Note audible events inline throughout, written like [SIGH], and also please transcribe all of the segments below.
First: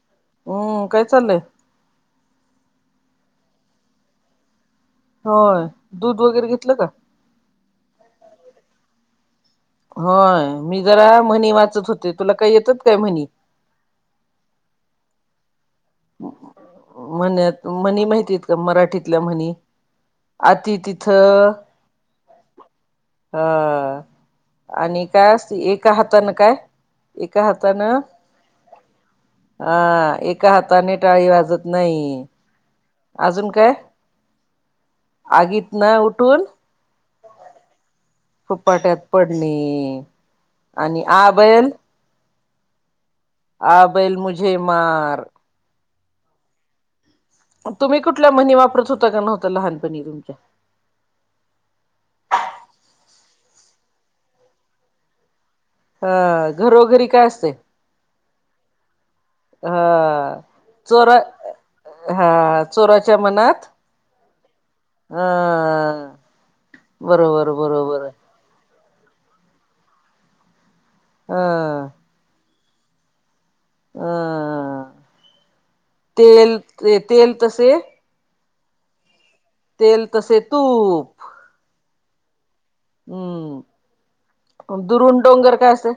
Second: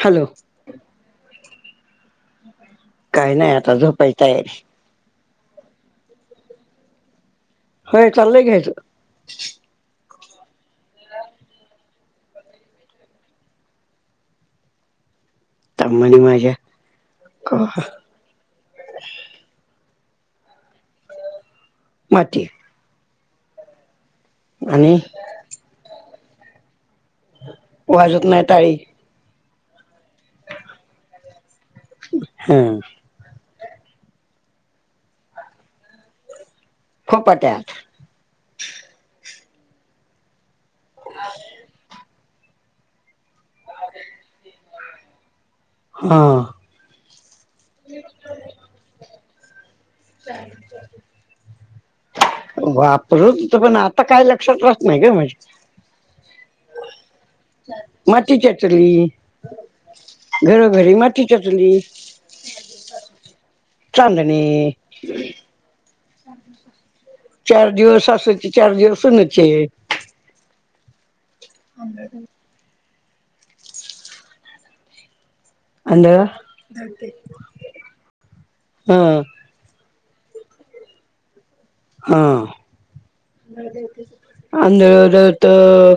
Hello हो काय चाललंय काही नाही आता झोपायची तयारी होय दूध वगैरे घेतलं का हो चाललय घायच होय मी जरा म्हणी वाचत होते, तुला काही येतात काय म्हणी? तम्मानी माझ्या म्हण्यात, क- म्हनी माहिती मराठीतल्या म्हणी आति तिथ माती. हा आणि काय असत एक हाता ना काय एका हाताानं वाजत नाही टाळी हा एका हाताने टाळी वाजत नाही. हं! अजून काय आगीत न उठून फुफाट्यात. फुफाट्यात पडणे आणि आ बैल आ बैल मुझे मार. हा! तुम्ही कुठल्या म्हणी वापरत होता का नव्हता लहानपणी तुमच्या. वापरत पण होतु पन आता काय लक्षात राहत नाही गं म्हजे. ता घरोघरी काय असतय मातीच्या चुली हा घरोघरी चोरा मातीच्या चुली हा चोराच्या मनात चांदने. हं! चार दिवस सासूचे चार दिवस सुनेचे. हा! [UNINTELLIGIBLE] अ आंधळ तेल, ते तेल तसे हं! तेल तसे तूप. हूं! ऊं! [UNINTELLIGIBLE] आंधळं असते दळतं,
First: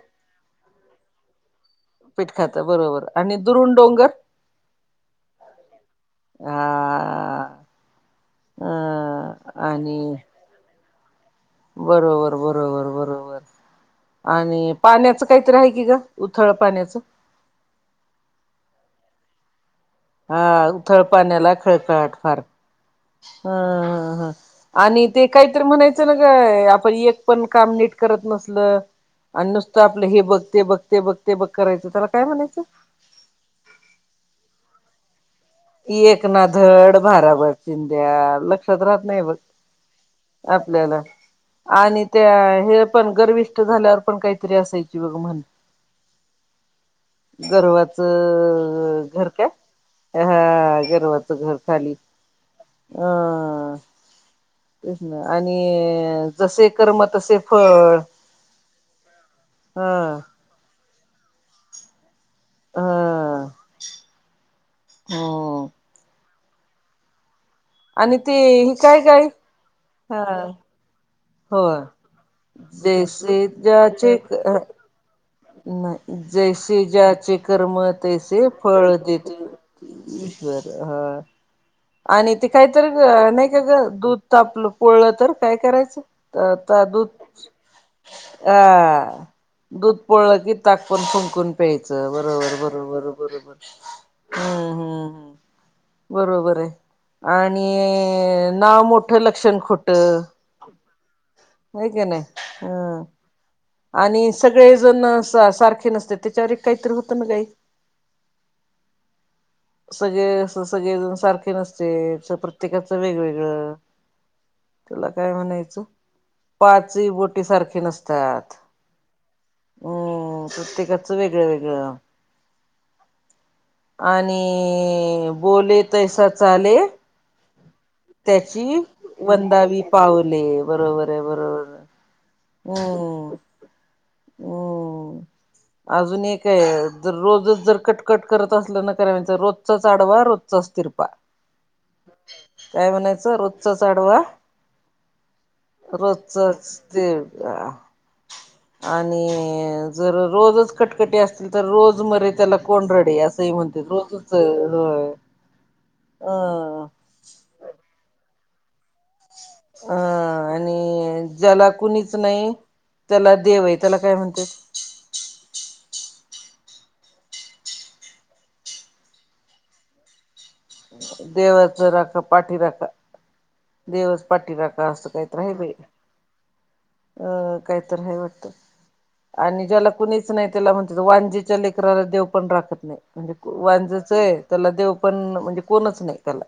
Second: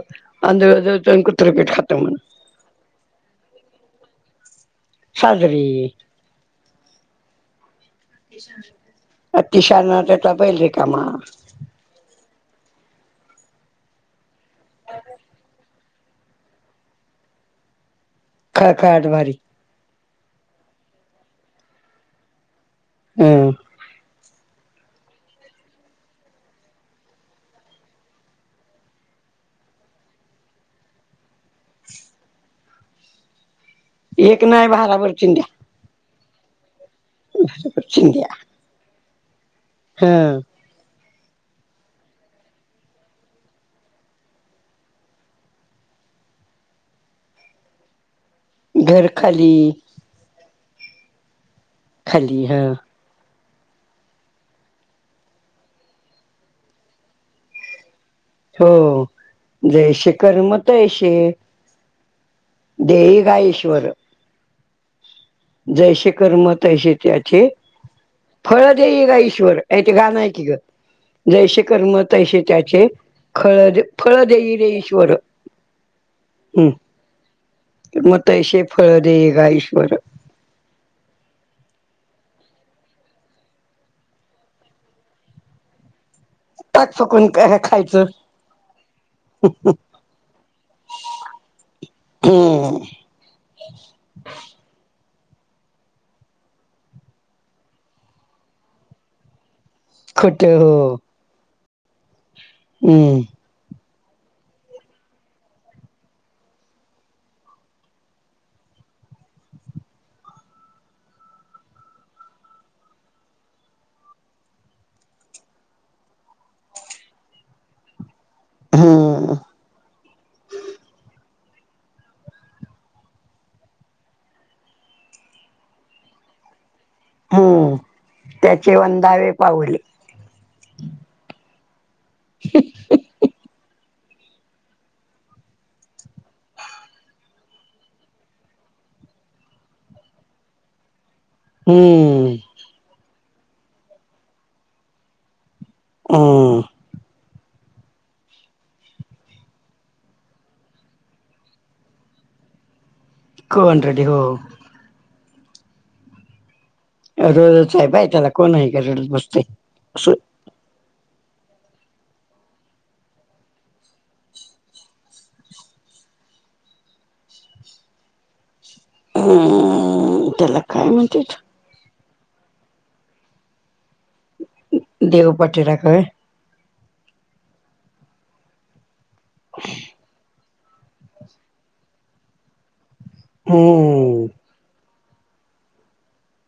आंधळं दळतं अण कुत्र पीठ खात म्हणे. पीठ खात बरोबर, आणि दुरुण डोंगर साजरे. हा! अं आणि अतिशहाणा त्याचा बैल रिकामा. बरोबर, बरोबर, बरोबर, बरोबर आणि पाण्याच काहीतरी आहे. की ज उथळ पाण्याचं. खळखळाट भारी. हा ऊंथळपाण्याला खळखळाट फार हं हा. आणि ते काहीतरी म्हणायचं ना गं आपण एक पण काम नीट करत नसल. आणि नुसतं आपलं हे बघ, ते बघ, ते बघ, ते बघ, करायचं त्याला काय म्हणायचं? एक नाही भाराभर चिंन्ध्या. एकना धड भाराभर चीन्ध्या चिंध्या लक्षात राहत नाही बघ हं! आपल्याला. आणि त्या हे पण गर्विष्ट झाल्यावर पण, काहीतरी असायची बघ म्हण. [INAUDIBLE] गर्वाचं घर खाली. हा गर्वाच घर खाली. खाली हा. अ. तेच ना आणि जसे कर्म तसे फळ. हो, ह जैसे कर्म तैसे ह देईगा ईश्वर. हो. जैसे कर्म तैसे त्याचे आणि ते फळ हि काय देईगा काय ईश्वर. ए ते गाणं आहे की ग. जैसे होय कर्म तैसे त्याचे जैसे ज्याचे क इश्‍वर नाही जैसे ज्याचे कर्म मग तैसे फळ देई देेते गा ईश्वर ई श्‍वर ह. आणि ते काहीतरी नाही काय ग दूध तापलं पोळलं तर काय करायचं. अ ता ताक दूध फकून काय खायचं अ दूध पोळलं की ताक पण फुंकून प्यायचं बरोबर हम्म बरोबर. बरोबर हम्म हम्म बरोबर आहे. आणि नाव मोठं लक्षण खोटं. [UNINTELLIGIBLE] हो हाय की नाही हम्म. आणि सगळे जण सा सारखे नसतेत त्याच्यावर एक काहीतरी होतं ना ग आई. सगळे अस सगळेजण सारखे नसते प्रत्येकाच वेगवेगळं. त्याला काय म्हणायचं? पाचही बोटी सारखी नसत्यात. हम्म हम्म प्रत्येकाच वेगळं वेगळं आण- आणि बोले तैसा चाले हम्म त्याचे वंधावे पाऊले. पाऊले बरोबर आहे बरोबर. आहे हम्म अं. [INAUDIBLE] अजून एक जर रोजच जर कटकट करत असल ना तर रोजचाच आडवा रोजचाच तिर बा हम्म काय म्हणायचं रोजचच आडवा हम्म. रोजचच तिरबा. आणि जर रोजच कटकटी असतील तर रोज मरे त्याला कोण रडे अस काही कोण म्हणतात रडे हो रोजच आहे हा अ. रोजच आहे बाई त्याला कोण आहे का रडत बसत. अ आणि ज्याला कुणीच नाही त्याला देव आहे त्याला काय म्हणत्यात? अं त्याला काय म्हणतेत देवाचा राखा पाठी राखा देवा पाटीराखा अस देव काहीतर हाय बई, पाठीरा काय अं काहीतर हाय वाटतं. आणि ज्याला कुणीच नाही त्याला म्हणतात, वांजेच्या लेकराला देव पण राखत नाही. म्हणजे हम्म वांजाचय त्याला देव पण म्हणजे कोणच नाही त्याला.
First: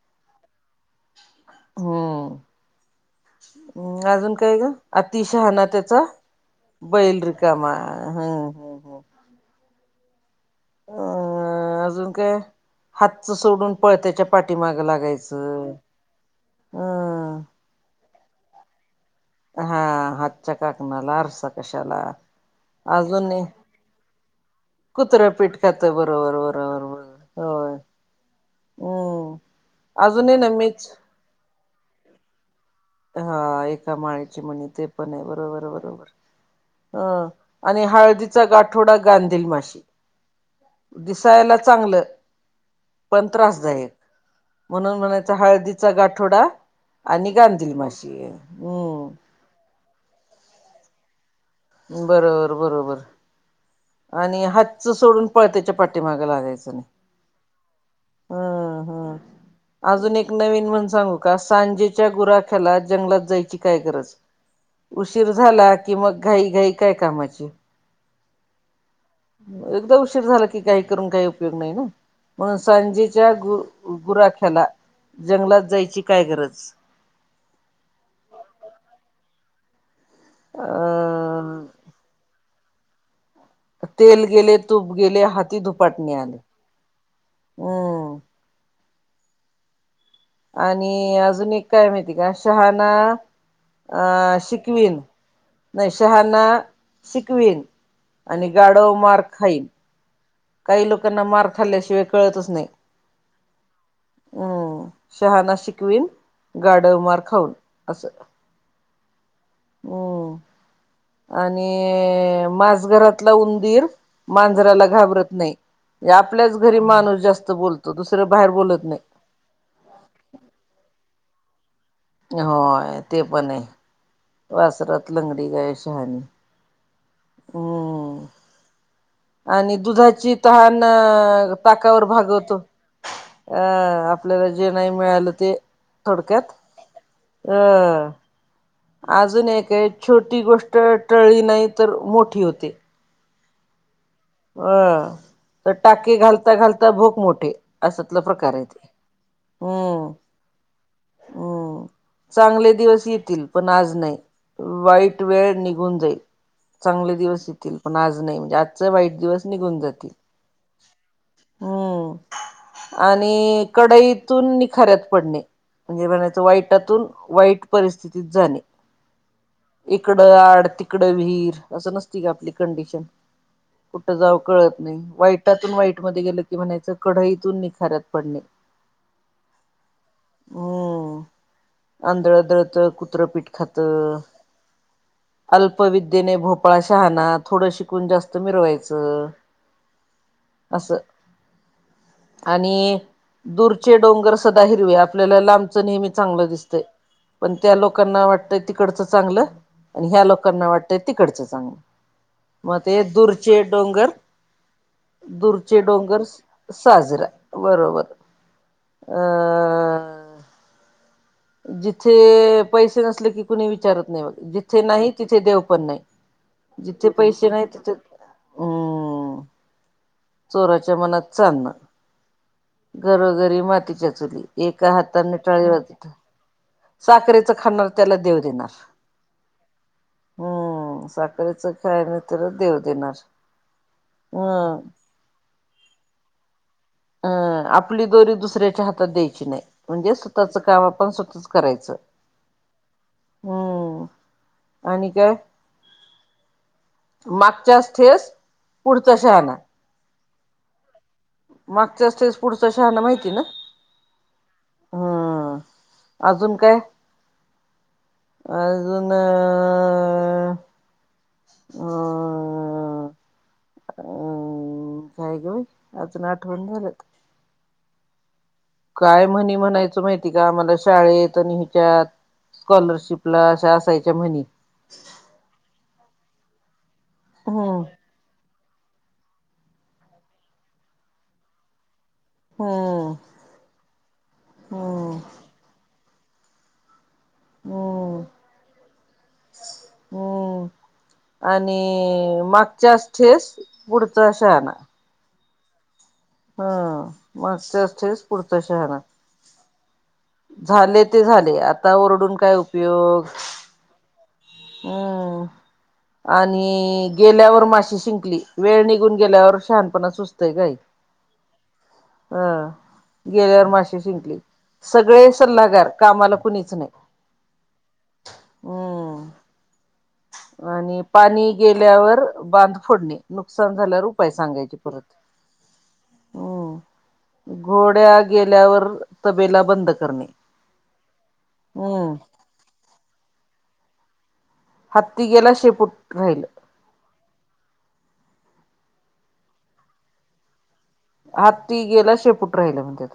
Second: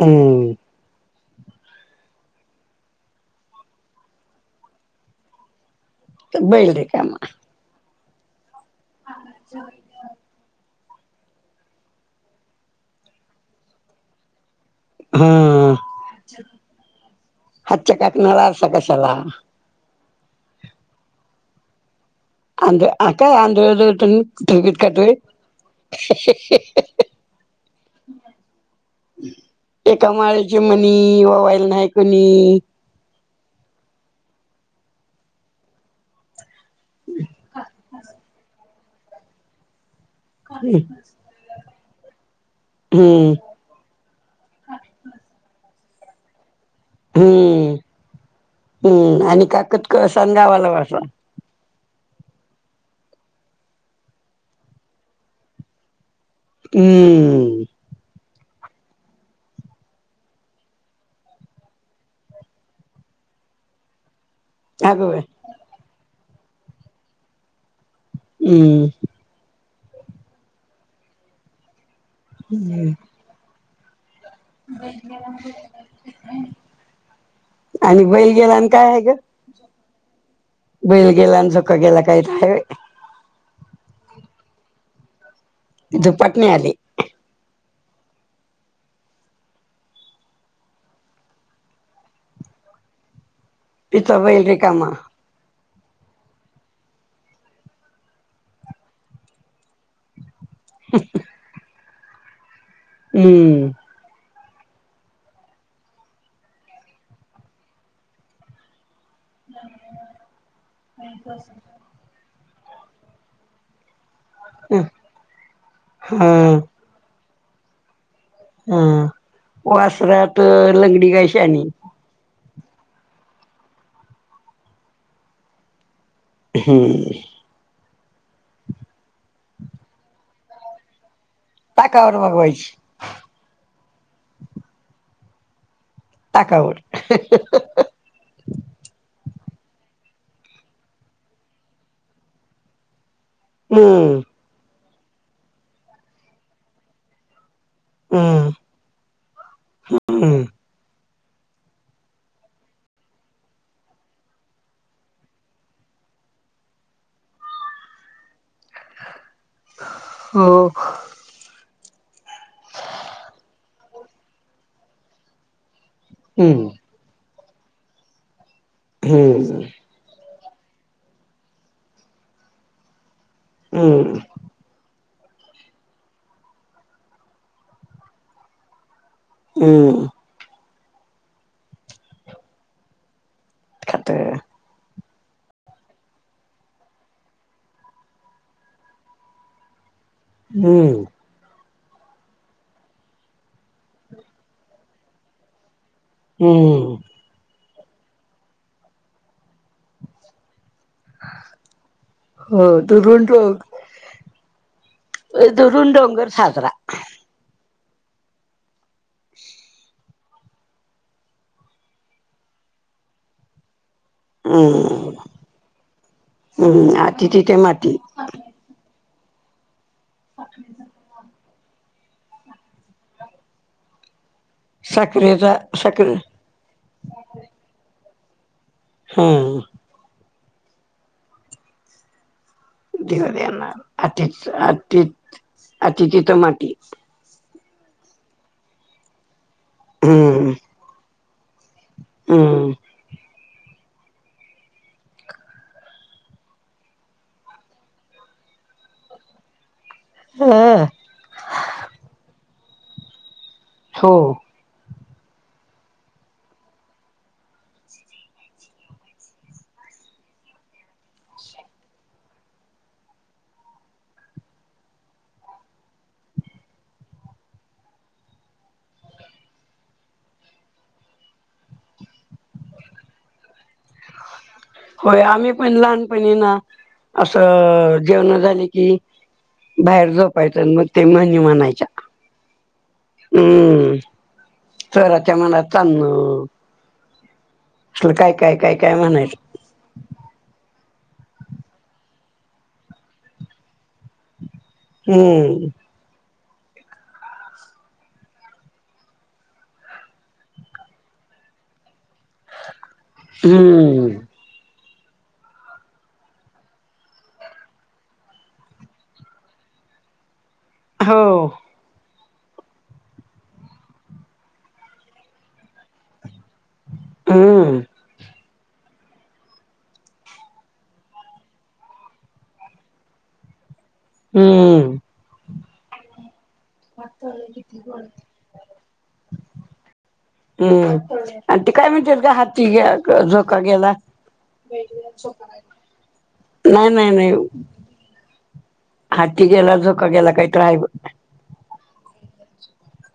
हूं... हा... हम् अजून काय ग अति शहाणा त्याचा बैल रिकामा हं... अच्छा अ अजून काय हातचं सोडून पळत्याच्या पाठीमागं लागणे. ह... हातच्या काकणाला आरसा कशाला. हां.. हातच्या काकणाला आरसा कशाला. आंध अजून काय नाही आंधळ दळतून ठोकीत काढतोय. कुत्रं पीट खातं बरोबर- बरोबर -बरोबर. होय हम्म एका अजूनही ना माळेचे मीच मणी, ववायला नाही कुणी. हा एका माळीचे मणी ते पण आहे बरोबर, बरोबर. अं आणि हळदीचा गाठोडा गांधेल माशी. आधिच तयाला चांगलं पण त्रासदायक म्हणून म्हणायचं हळदीचा गाठोडा आणि गांधी दिल हम्म माशी हूं.. हम्म आणि काकत कळसा आणि गावाला वळसा. बरोबर, बरोबर आणि हातचं सोडून पळत्याच्या पाठीमागं लागायचं. चला हम्म. [INAUDIBLE] अजून एक नवीन म्हण सांगू का? सांजेच्या गुराख्याला जंगलात जायची काय गरज. अगं बाई उशीर झाला कि मग घाई घाई काय कामाची? हूं.... एकदा उशीर झाला की घाई करून काही उपयोग नाही ना म्हणून हम्म सांजेच्या गु गुराख्याला जंगलात जायची काय गरज. आणि बैल गेला आणि काय आहे गं? अ बैल गेलान, झोका गेला कायतर हाय बई तेल गेले, तूप गेले, हाती धुपाटणी तिथं आले. पाटणी आली हम्म आणि अजून एक काय माहिती आहे का, शहाना तिचा अ बैल रिकामा शिकविन नाही शहाना शिकवीन आणि गाडव मार खाईन. काही लोकांना मार खाल्ल्याशिवाय कळतच नाही. हूं.... हम्म शहाणा शिकविन गाडव मार खाऊन असं. हु.. आणि माझघरातला उंदीर मांजराला घाबरत नाही मंजे हा आपल्याच घरी माणूस जास्त बोलतो, दुसरं बाहेर बोलत हा नाही. वासरात लंगडी काय शाणी होय ते पण आहे वासरात लंगडी गाय शहाणी. हं... हो. आणि दुधाची तहान ताकावर भागवतो. अं आपल्याला जे नाही मिळालं ते. थोडक्यात ताकावर अं. अजून एक आहे, छोटी गोष्ट टळली नाही तर मोठी होते. हूं! अ त टाके घालता घालता भोक मोठे, अश्यातला हम्म प्रकार आहे ते. हम्म [INAUDIBLE] हम्म. [INAUDIBLE] चांगले दिवस येतील पण आज नाही, वाईट वेळ निघून जाईल. चांगले दिवस येतील पण आज नाही, म्हणजे आजचा वाईट दिवस निघून जातील हो हूं आणि कडईतून निखाऱ्यात पडणे, म्हणजे म्हणायचं हम्म वाईटातून वाईट परिस्थितीत जाणे. हूं! इकडं आड तिकडं विहीर, असं नसती का आपली कंडिशन हम्म कुठं जाऊ कळत नाही वाईटातून वाईट मध्ये गेलं की म्हणायचं, कढईतून निखाऱ्या त पडणे. हूं! हूं आंधळदळत कुत्रं पीठ खात. खातं अल्पविद्येने भोपाळा शहाणा, थोडं शिकून जास्त मिरवायचं. असं! हम्म आणि दूरचे डोंगर सदा हिरवे, आपल्याला लांबचं नेहमी चांगलं दिसतय, हम्म पण त्या लोकांना वाटतंय तिकडच चांगलं, आणि ह्या लोकांना वाट तय तिकडचं चांगलं मग हो ते दुरून डोंग दुरचे डोंगर दुरचे डोंगर सं-सं! साजरा बरोबर अं! जिथे पैसे नसले, की कुणी विचारत नही मग. जिथे नाही हम्म तिथे देव पण नाही, हम्म जिथे आती पैसे नाही तिथे माती हम्म चोराच्या मनात चांदण, घरोघरी मातीच्या चुली. एका हाताने साखरेचा टाळी साखर वाजितो, साखरेचं खाणार त्याला देव देणार. हूं! हूं साखरेचं खाय नहीं त्याला देव देणार देव देणार, अतिच, हम्म. अति, अति तिथं माती. अं आपली दोरी दुसऱ्याच्या हातात द्यायची नाही. म्हणजे हम्म स्वतःच काम आपण, स्वतःच करायचं. हम्म हूं आणि काय? मागच्याच ठेस पुढचा शहाना. हं! मागच्यास ठेस पुढचा शहाना माहिती ना? हो! हम्म अजून काय? अजून अं! अ! अ काय ग बाई, आजून आठवूण झाल्यात. काय म्हणी म्हणायचो माहिती का आमाला शाळेत अणि हिच्यात स्कॉलरशिपला अश्या. होय आम्ही पण लहानपणी ये ना हम्म असं. जेवण झाले कि बाहेर झोपायचं मग ते म्हनी म्हणायच्या. हम्म हम्म हम्म चोराच्या मनात चांण. तू हम्म काय, काय, काय, काय म्हणायचं? हम्म. आणि मागच्यास ठेस पुढचा शाना. हम. हा मग ते असतेस पुढच्या शहरात. झाले ते झाले, आता ओरडून काय उपयोग? हम्म हम. आणि गेल्यावर माशी शिंकली. वेळ निघून गेल्यावर शहानपणा सुचतंय काय? हो. अ गेल्यावर माशी शिंकली, सगळे सल्लागार कामाला कुणीच नाही हम्म हम्म. आणि पाणी गेल्यावर बांध फोडणे. नुकसान झाल्यावर उपाय सांगायचे हम्म परत. हम्म. पातळ. घोड्या गेल्यावर तबेला बंद करणे. हम्म आणि ते काय हम्म म्हणत्यात ग हाती झोका गेला हत्ती गेला शेपूट राहिल. नाही, नाही, नाही हाती गेला झोका गेला काहीतरी हाय बग. हाती गेला शेपूट राहिला म्हणत्यात.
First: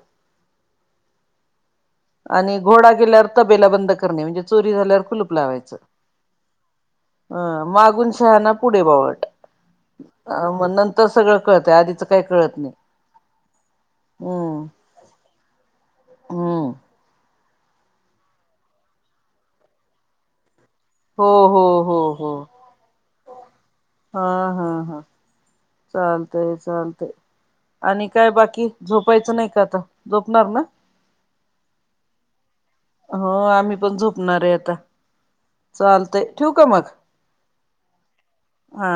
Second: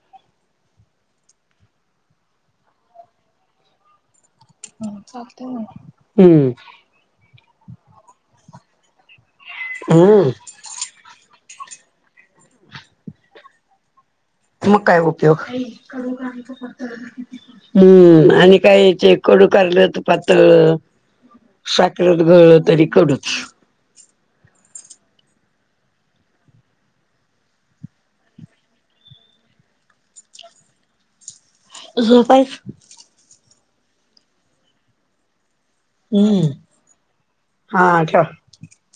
आणि घोडा केल्यावर तबेला बंद करणे, म्हणजे चोरी झाल्यावर कुलूप लावायचं. हम्म अ मागून शहाना पुढे भावळट. हम्म मग नंतर सगळं कळतंय, आधीचं काही कळत नाही हम्म. मग काय उपयोग? हम्म हम्म आणि काय ते कडू कारल तुपात तळलं. हो हो हो साखरत हो घोळलं तरी कडूच. हा हा हा चालतय, चालतंय. आणि काय बाकी झोपायचं नाही का आता झोपणार ना? झोपायच. हो आम्ही पण झोपणार आहे आता. चालतंय हम्म ठेवू का मग हा ठेव हा?